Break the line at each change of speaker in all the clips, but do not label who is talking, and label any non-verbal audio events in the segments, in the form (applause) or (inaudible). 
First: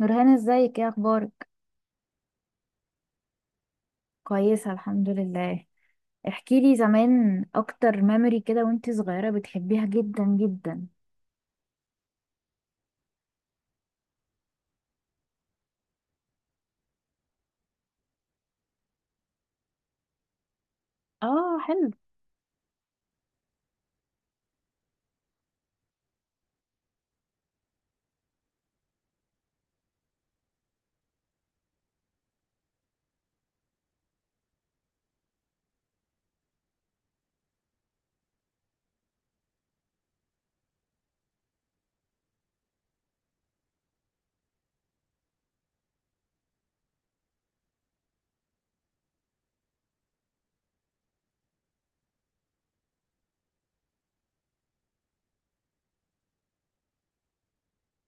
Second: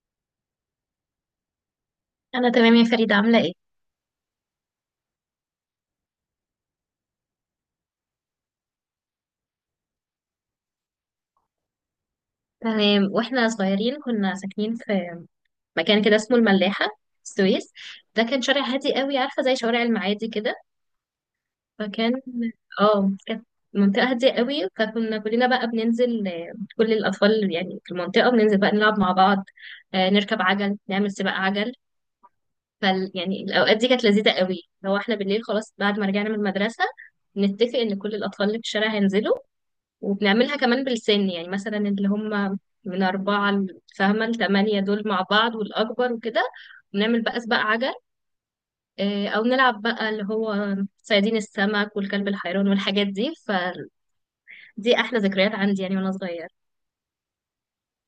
نورهان، ازيك؟ ايه اخبارك؟
انا تمام يا فريدة، عاملة ايه؟
كويسه الحمد لله. احكي لي زمان اكتر ميموري كده وانت صغيره بتحبيها جدا جدا.
تمام. واحنا صغيرين كنا ساكنين في مكان كده اسمه الملاحة، السويس. ده كان شارع هادي قوي، عارفة زي شوارع المعادي كده.
اه، حلو.
فكان اه كانت منطقة هادية قوي. فكنا كلنا بقى بننزل، كل الأطفال يعني في المنطقة بننزل بقى نلعب مع بعض. نركب عجل، نعمل سباق عجل. يعني الأوقات دي كانت لذيذة قوي. لو احنا بالليل خلاص بعد ما رجعنا من المدرسة نتفق إن كل الأطفال اللي في الشارع هينزلوا، وبنعملها كمان بالسن، يعني مثلا اللي هم من أربعة فاهمة، لتمانية دول مع بعض، والأكبر وكده. ونعمل بقى سباق عجل. أو نلعب بقى اللي هو صيادين السمك والكلب الحيران والحاجات دي. فدي أحلى ذكريات عندي، يعني وأنا صغير.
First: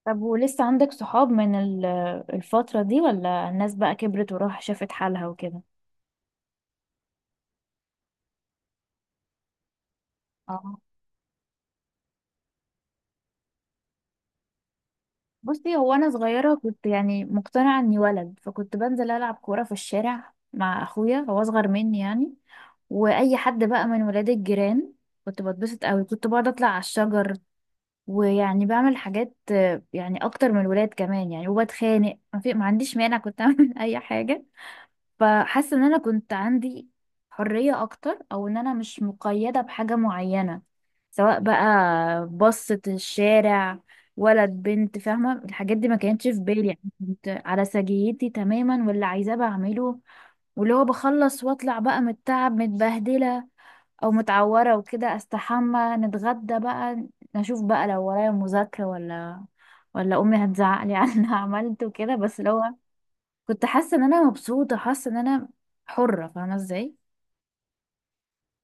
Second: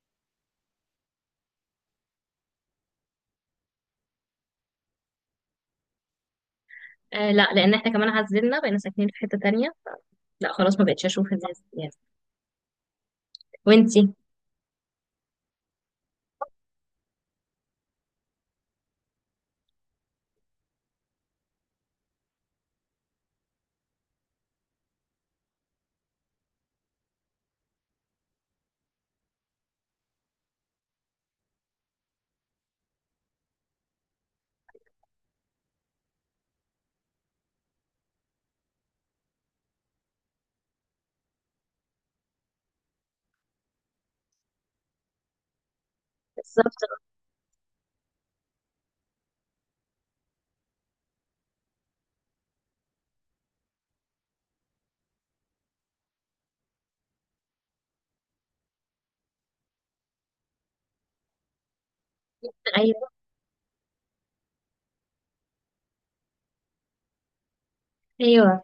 طب ولسه عندك صحاب من الفتره دي، ولا الناس بقى كبرت وراح شافت حالها وكده؟
آه لا، لأن احنا كمان عزلنا، بقينا ساكنين في حتة تانية. لا خلاص،
اه.
ما بقتش أشوف الناس يعني. وانتي؟
بصي، هو انا صغيره كنت يعني مقتنعه اني ولد، فكنت بنزل العب كوره في الشارع مع اخويا، هو اصغر مني يعني. واي حد بقى من ولاد الجيران. كنت بتبسط قوي، كنت بقعد اطلع على الشجر ويعني بعمل حاجات، يعني اكتر من الولاد كمان يعني. وبتخانق، ما عنديش مانع، كنت اعمل (laughs) اي حاجه. فحاسه ان انا كنت عندي حريه اكتر، او ان انا مش مقيده بحاجه معينه. سواء بقى بصة الشارع، ولد بنت، فاهمه؟ الحاجات دي ما كانتش في بالي يعني.
بالظبط.
كنت على سجيتي تماما، واللي عايزاه بعمله. واللي هو بخلص واطلع بقى متعب متبهدله او متعوره وكده، استحمى، نتغدى بقى، نشوف بقى لو ورايا مذاكره ولا امي هتزعق لي على اللي (laughs) انا عملته كده. بس لو
أيوه.
كنت حاسه ان انا مبسوطه، حاسه ان انا حره، فاهمه ازاي؟
أيوه.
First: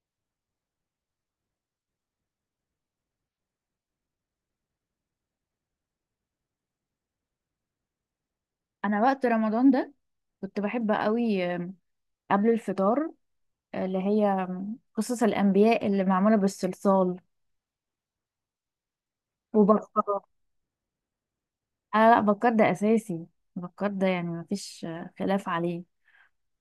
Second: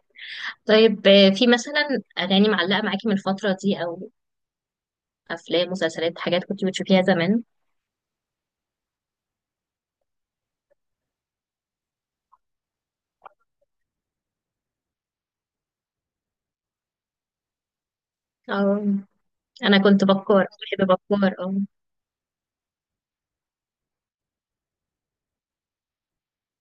طيب، في مثلا أغاني معلقة معاكي من الفترة دي، أو أفلام، مسلسلات، حاجات كنت بتشوفيها زمان؟
انا وقت رمضان ده كنت بحب قوي قبل الفطار، اللي هي قصص الانبياء اللي معموله بالصلصال.
اه، انا كنت
وبكار.
بكار. بحب بكار، اه.
انا لا، بكار ده اساسي. بكار ده يعني مفيش خلاف عليه.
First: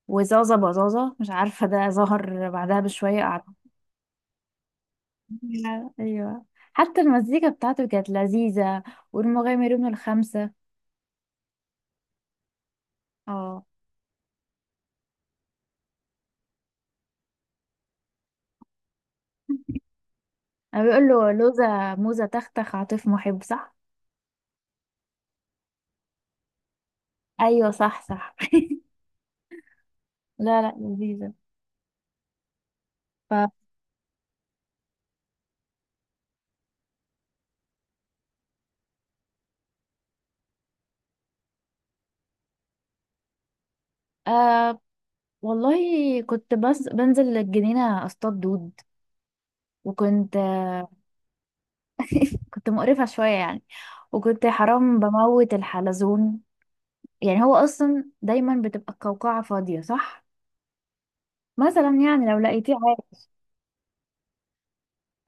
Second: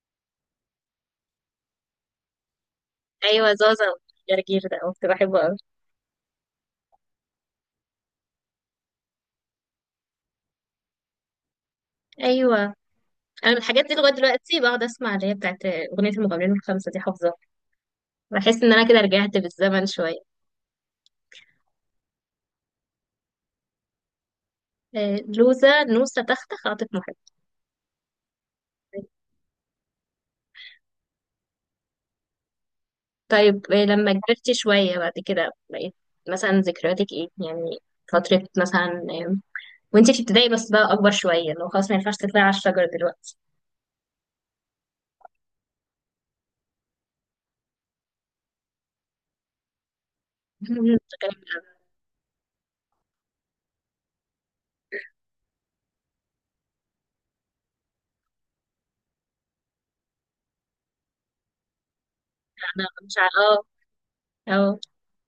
وزازة بزازة مش عارفة، ده ظهر بعدها بشوية.
ايوه، زازا. والجرجير ده كنت بحبه قوي.
ايوه. حتى المزيكا بتاعته كانت لذيذة. والمغامرون الخمسة.
ايوه. انا من
اه.
الحاجات دي لغايه دلوقتي بقعد اسمع اللي هي بتاعت اغنيه المغامرين الخمسه دي، حافظاها. بحس ان انا كده رجعت بالزمن شويه.
انا بيقول له لوزة موزة تختخ عاطف محب، صح؟
لوزه، نوسه، تخته، خاطف، محب.
ايوه، صح صح. (laughs) لا لا، لذيذة. ف
طيب، لما كبرت شويه بعد كده بقيت مثلا ذكرياتك ايه يعني؟ فتره مثلا، وانتي في ابتدائي بس، بقى اكبر شويه لو خلاص ما ينفعش تطلعي على الشجر دلوقتي.
آه والله كنت بس بنزل الجنينة اصطاد دود. وكنت
(laughs)
كنت مقرفة شوية يعني. وكنت حرام بموت الحلزون. يعني هو اصلا دايما بتبقى القوقعة فاضية، صح؟ مثلا يعني لو لقيتيه
انا مش
عادي.
اه، اه.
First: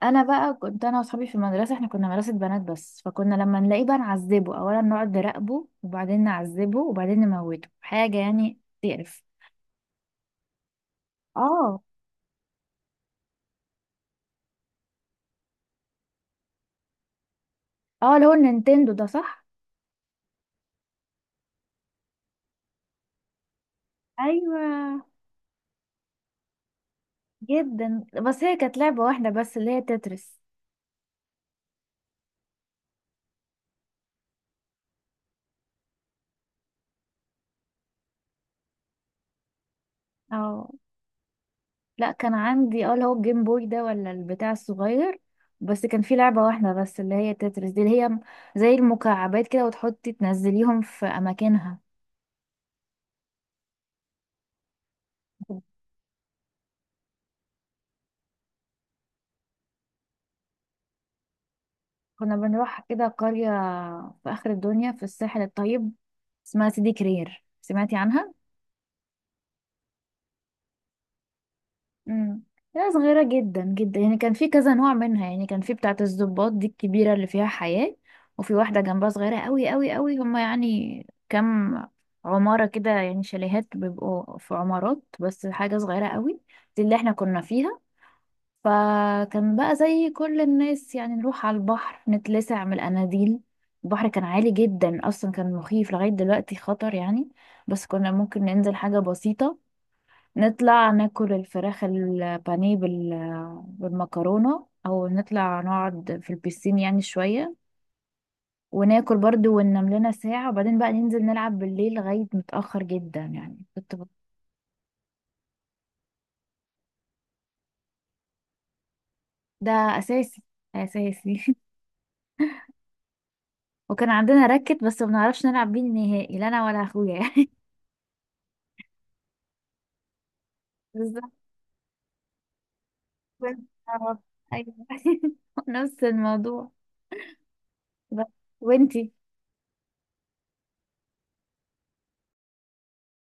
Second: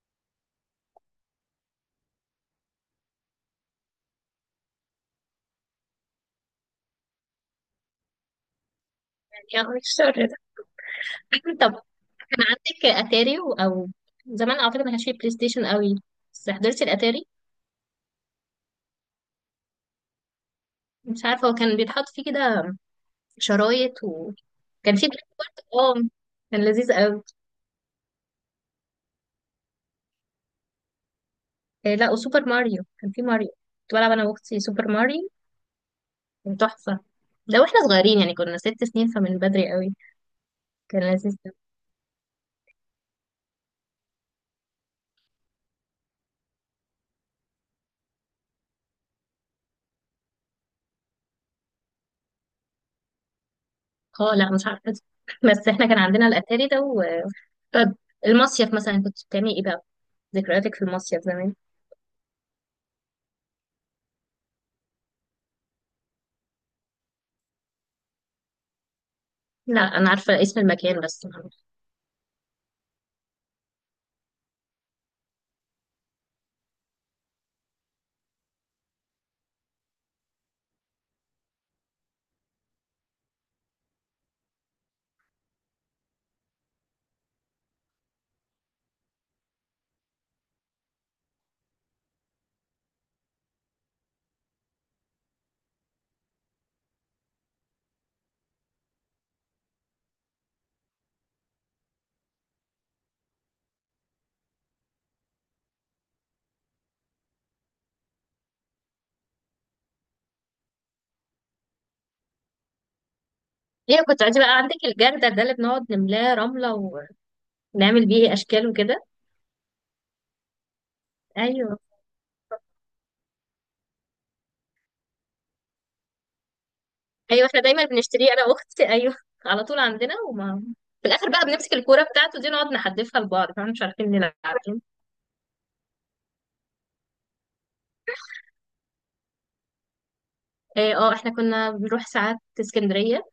انا بقى كنت انا واصحابي في المدرسه، احنا كنا مدرسه بنات بس، فكنا لما نلاقيه بقى نعذبه. اولا نقعد نراقبه، وبعدين نعذبه، وبعدين نموته. حاجه يعني تقرف.
يعني اه، الشر ده. (laughs) طب،
اه.
كان عندك اتاري او زمان، اعتقد ما كانش فيه بلاي ستيشن قوي بس حضرتي الاتاري.
اه، اللي هو النينتندو ده، صح؟
مش عارفه هو كان بيتحط فيه كده شرايط،
ايوه،
وكان فيه بلاك بورد، اه. كان لذيذ قوي.
جدا. بس هي كانت لعبه واحده بس اللي هي تترس.
إيه لا، وسوبر ماريو، كان فيه ماريو، كنت بلعب انا واختي سوبر ماريو، كان تحفه. ده واحنا صغيرين يعني، كنا 6 سنين، فمن بدري قوي.
اه،
كان لذيذ ده.
لا، كان عندي اللي هو الجيم بوي ده ولا البتاع الصغير. بس كان في لعبه واحده بس اللي هي تترس دي، اللي هي زي المكعبات كده، وتحطي تنزليهم في اماكنها.
اه لا، مش عارفه. (laughs) بس احنا كان عندنا الاتاري ده و... طب، المصيف مثلا كنت بتعملي ايه بقى؟ ذكرياتك في المصيف زمان.
كنا بنروح كده قرية في آخر الدنيا في الساحل الطيب، اسمها سيدي كرير، سمعتي عنها؟
لا انا عارفه اسم المكان بس.
امم. لا، صغيرة جدا جدا يعني. كان في كذا نوع منها، يعني كان في بتاعة الضباط دي الكبيرة اللي فيها حياة، وفي واحدة جنبها صغيرة قوي قوي قوي. هما يعني كام عمارة كده يعني، شاليهات بيبقوا في عمارات، بس حاجة صغيرة قوي. دي اللي احنا كنا فيها. فكان بقى زي كل الناس، يعني نروح على البحر، نتلسع من الاناديل. البحر كان عالي جدا اصلا، كان مخيف، لغاية دلوقتي خطر يعني. بس كنا ممكن ننزل حاجة بسيطة. نطلع ناكل الفراخ البانيه بالمكرونة، او نطلع نقعد في البيسين يعني شوية، وناكل برضو، وننام لنا ساعة. وبعدين بقى ننزل نلعب بالليل لغاية متأخر جدا يعني.
هي كنت عايزة بقى عندك الجردل ده اللي بنقعد نملاه رملة ونعمل بيه أشكال وكده.
ده اساسي. اساسي.
أيوه.
(laughs) وكان عندنا راكت، بس ما بنعرفش نلعب بيه نهائي، لا انا ولا اخويا.
أيوه، احنا دايما بنشتريه أنا وأختي (laughs) أيوه. على طول عندنا، وما في الآخر
بالظبط.
بقى بنمسك الكورة بتاعته دي، نقعد نحدفها لبعض،
وانت،
فاحنا مش عارفين نلعب.
ايوه.
فاهم؟
(laughs) نفس الموضوع. بس وانتي؟
اه، احنا كنا بنروح ساعات اسكندرية.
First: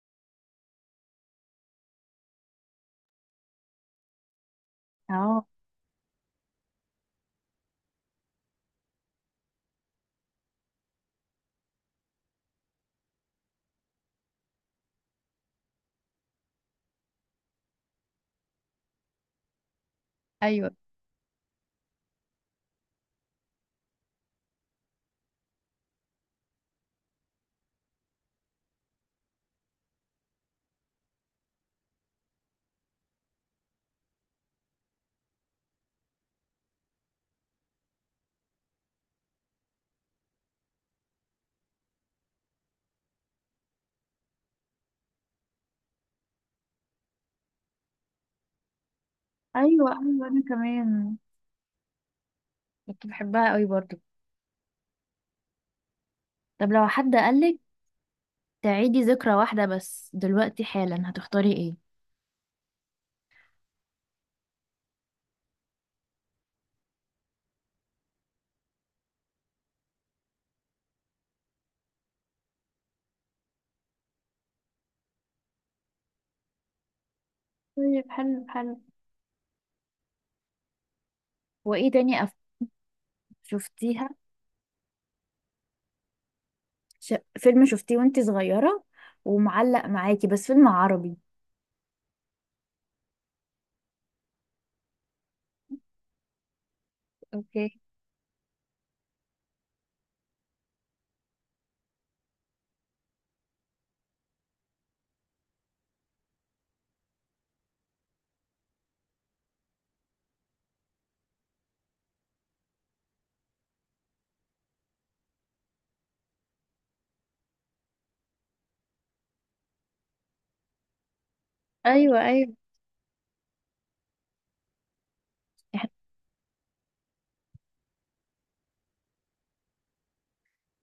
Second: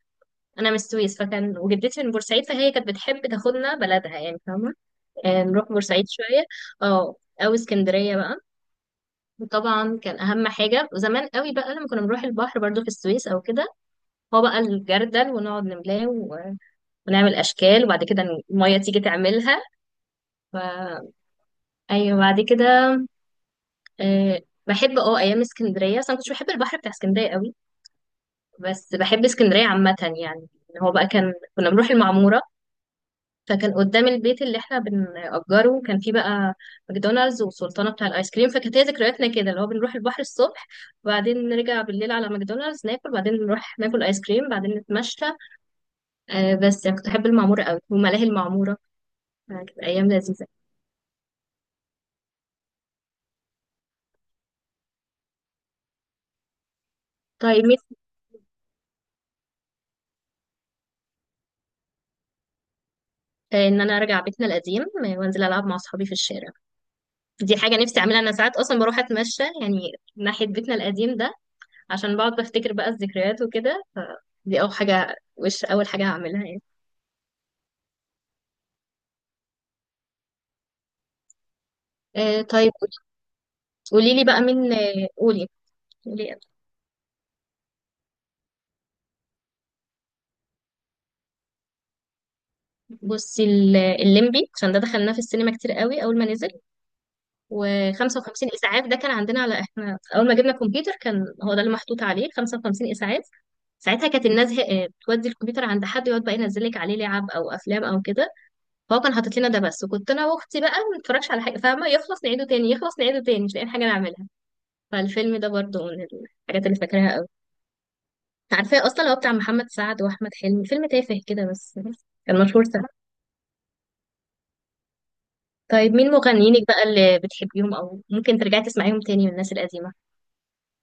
أنا من السويس، فكان وجدتي من بورسعيد، فهي كانت بتحب تاخدنا بلدها، يعني فاهمة.
اه.
نروح بورسعيد شوية، اه، أو اسكندرية بقى. وطبعا كان أهم حاجة، وزمان قوي بقى لما كنا بنروح البحر برضو في السويس أو كده، هو بقى الجردل، ونقعد نملاه ونعمل اشكال، وبعد كده الميه تيجي تعملها. ف...
ايوه
ايوه، بعد كده، آه، بحب اه ايام اسكندريه. بس انا كنتش بحب البحر بتاع اسكندريه قوي، بس بحب اسكندريه عامه يعني. إن هو بقى كان كنا بنروح المعموره، فكان قدام البيت اللي احنا بنأجره كان فيه بقى ماكدونالدز وسلطانه بتاع الايس كريم، فكانت هي ذكرياتنا كده اللي هو بنروح البحر الصبح، وبعدين نرجع بالليل على ماكدونالدز ناكل، بعدين نروح ناكل ايس كريم، بعدين نتمشى. بس يعني كنت بحب المعموره قوي وملاهي المعموره. كانت
ايوه
أيام
ايوه، انا
لذيذة.
كمان كنت بحبها قوي برضو. طب لو حد قالك
طيب نفسي،
تعيدي ذكرى واحدة بس دلوقتي حالا، هتختاري ايه؟
إن أنا أرجع بيتنا القديم، وأنزل ألعب مع أصحابي في الشارع. دي حاجة نفسي أعملها. أنا ساعات أصلا بروح أتمشى يعني ناحية بيتنا القديم ده، عشان بقعد بفتكر بقى الذكريات وكده. فدي أول حاجة، وش أول حاجة هعملها يعني.
طيب، حلو حلو. وايه تاني
آه طيب.
شفتيها؟
قولي لي بقى مين، قولي، قولي.
فيلم شفتيه وانتي صغيرة ومعلق معاكي، بس فيلم عربي.
بصي الليمبي، عشان ده دخلناه في السينما كتير قوي أول ما نزل.
اوكي.
و55 اسعاف، ده كان عندنا على احنا اول ما جبنا كمبيوتر، كان هو ده اللي محطوط عليه 55 اسعاف. ساعتها كانت الناس بتودي الكمبيوتر عند حد يقعد بقى ينزل لك عليه لعب او افلام او كده. فهو كان حاطط لنا ده بس، وكنت انا واختي بقى ما بنتفرجش على حاجه، فاهمه؟ يخلص نعيده تاني، يخلص نعيده تاني، مش لاقيين حاجه نعملها. فالفيلم ده برضه من الحاجات اللي فاكراها قوي. عارفاه اصلا هو بتاع محمد سعد واحمد حلمي، فيلم تافه كده بس
ايوه
كان
ايوه.
مشهور سنة. طيب، مين مغنيينك بقى اللي بتحبيهم، او ممكن ترجعي تسمعيهم تاني، من الناس القديمه؟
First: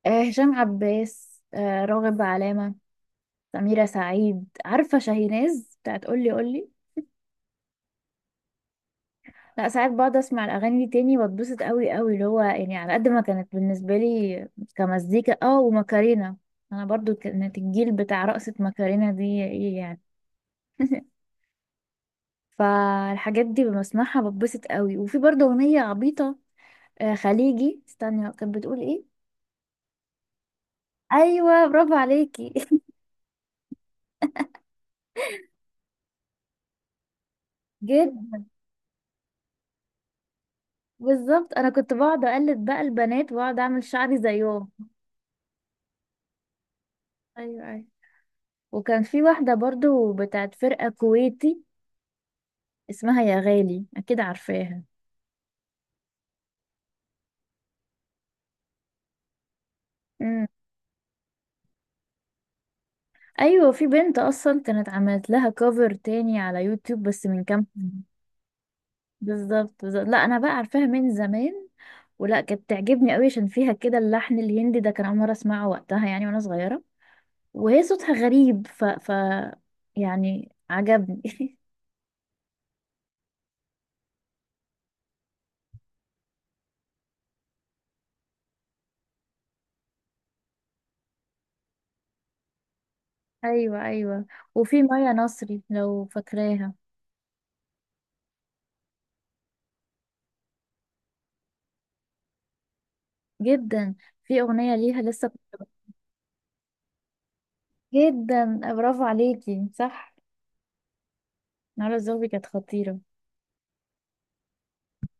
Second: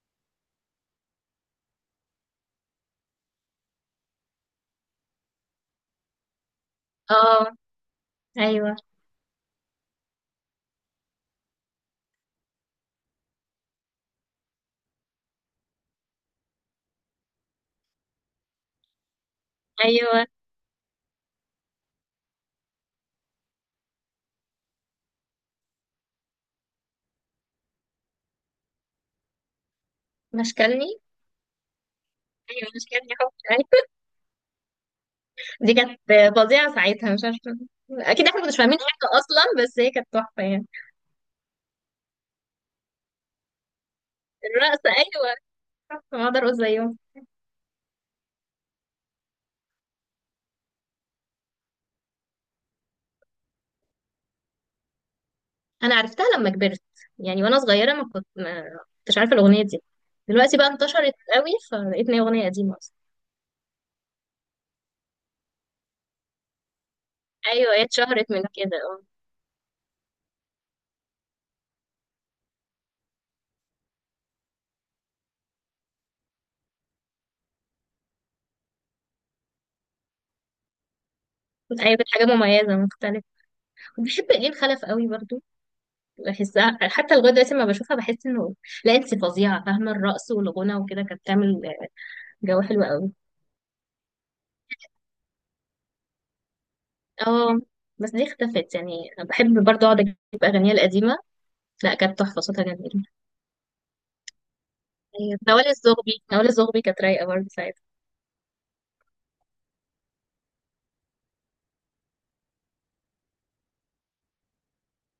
هشام عباس، راغب علامة، سميرة سعيد. عارفة شاهيناز بتاعت قولي قولي؟
اه. ايوه.
لا، ساعات بقعد اسمع الاغاني دي تاني، بتبسط قوي قوي، اللي هو يعني على قد ما كانت بالنسبة لي كمزيكا. اه، وماكارينا. انا برضو كانت الجيل بتاع رقصة ماكارينا دي، ايه يعني.
ايوه،
(laughs) فالحاجات دي بسمعها بتبسط قوي. وفي برضو اغنية عبيطة، خليجي، استني كانت بتقول ايه.
مشكلني.
ايوه، برافو عليكي.
ايوه، مشكلني حب، أيوة. دي كانت فظيعه ساعتها، مش عارفه.
(laughs) جد.
اكيد احنا كناش فاهمين حاجه اصلا، بس هي كانت تحفه يعني.
بالظبط، انا كنت بقعد اقلد بقى البنات، واقعد اعمل شعري زيهم.
الرقص، ايوه. تحفه، ما اقدر اقول زيهم.
ايوه ايوه. وكان في واحدة برضو بتاعت فرقة كويتي، اسمها يا غالي، أكيد عارفاها.
انا عرفتها لما كبرت، يعني وانا صغيره ما كنتش عارفه الاغنيه دي.
امم.
دلوقتي بقى انتشرت قوي، فلقيت ان هي اغنيه قديمه اصلا.
أيوة، في بنت أصلا كانت عملت لها كفر تاني على يوتيوب بس من كام
ايوه، هي
سنة.
اتشهرت من كده، اه.
بالظبط بالظبط. لا، أنا بقى عارفاها من زمان، ولا كانت تعجبني قوي، عشان فيها كده اللحن الهندي ده، كان أول مرة أسمعه وقتها يعني وأنا صغيرة. وهي صوتها غريب، يعني عجبني. (laughs)
ايوه، كانت حاجه مميزه، مختلفه. بحب ايه الخلف قوي برضو. بحسها حتى لغايه دلوقتي لما بشوفها، بحس انه لا انت فظيعه، فاهمه؟ الرقص والغنى وكده كانت بتعمل جو حلو قوي.
أيوة أيوة. وفي مايا نصري، لو فاكراها.
اه، بس دي اختفت يعني. أنا بحب برضه اقعد اجيب اغانيها القديمة. لا كانت تحفة، صوتها جميل.
جدا. في أغنية ليها لسه.
أيوة، نوال الزغبي، نوال الزغبي كانت رايقة برضه.
جدا، برافو عليكي، صح. نهار الزوبي كانت خطيرة.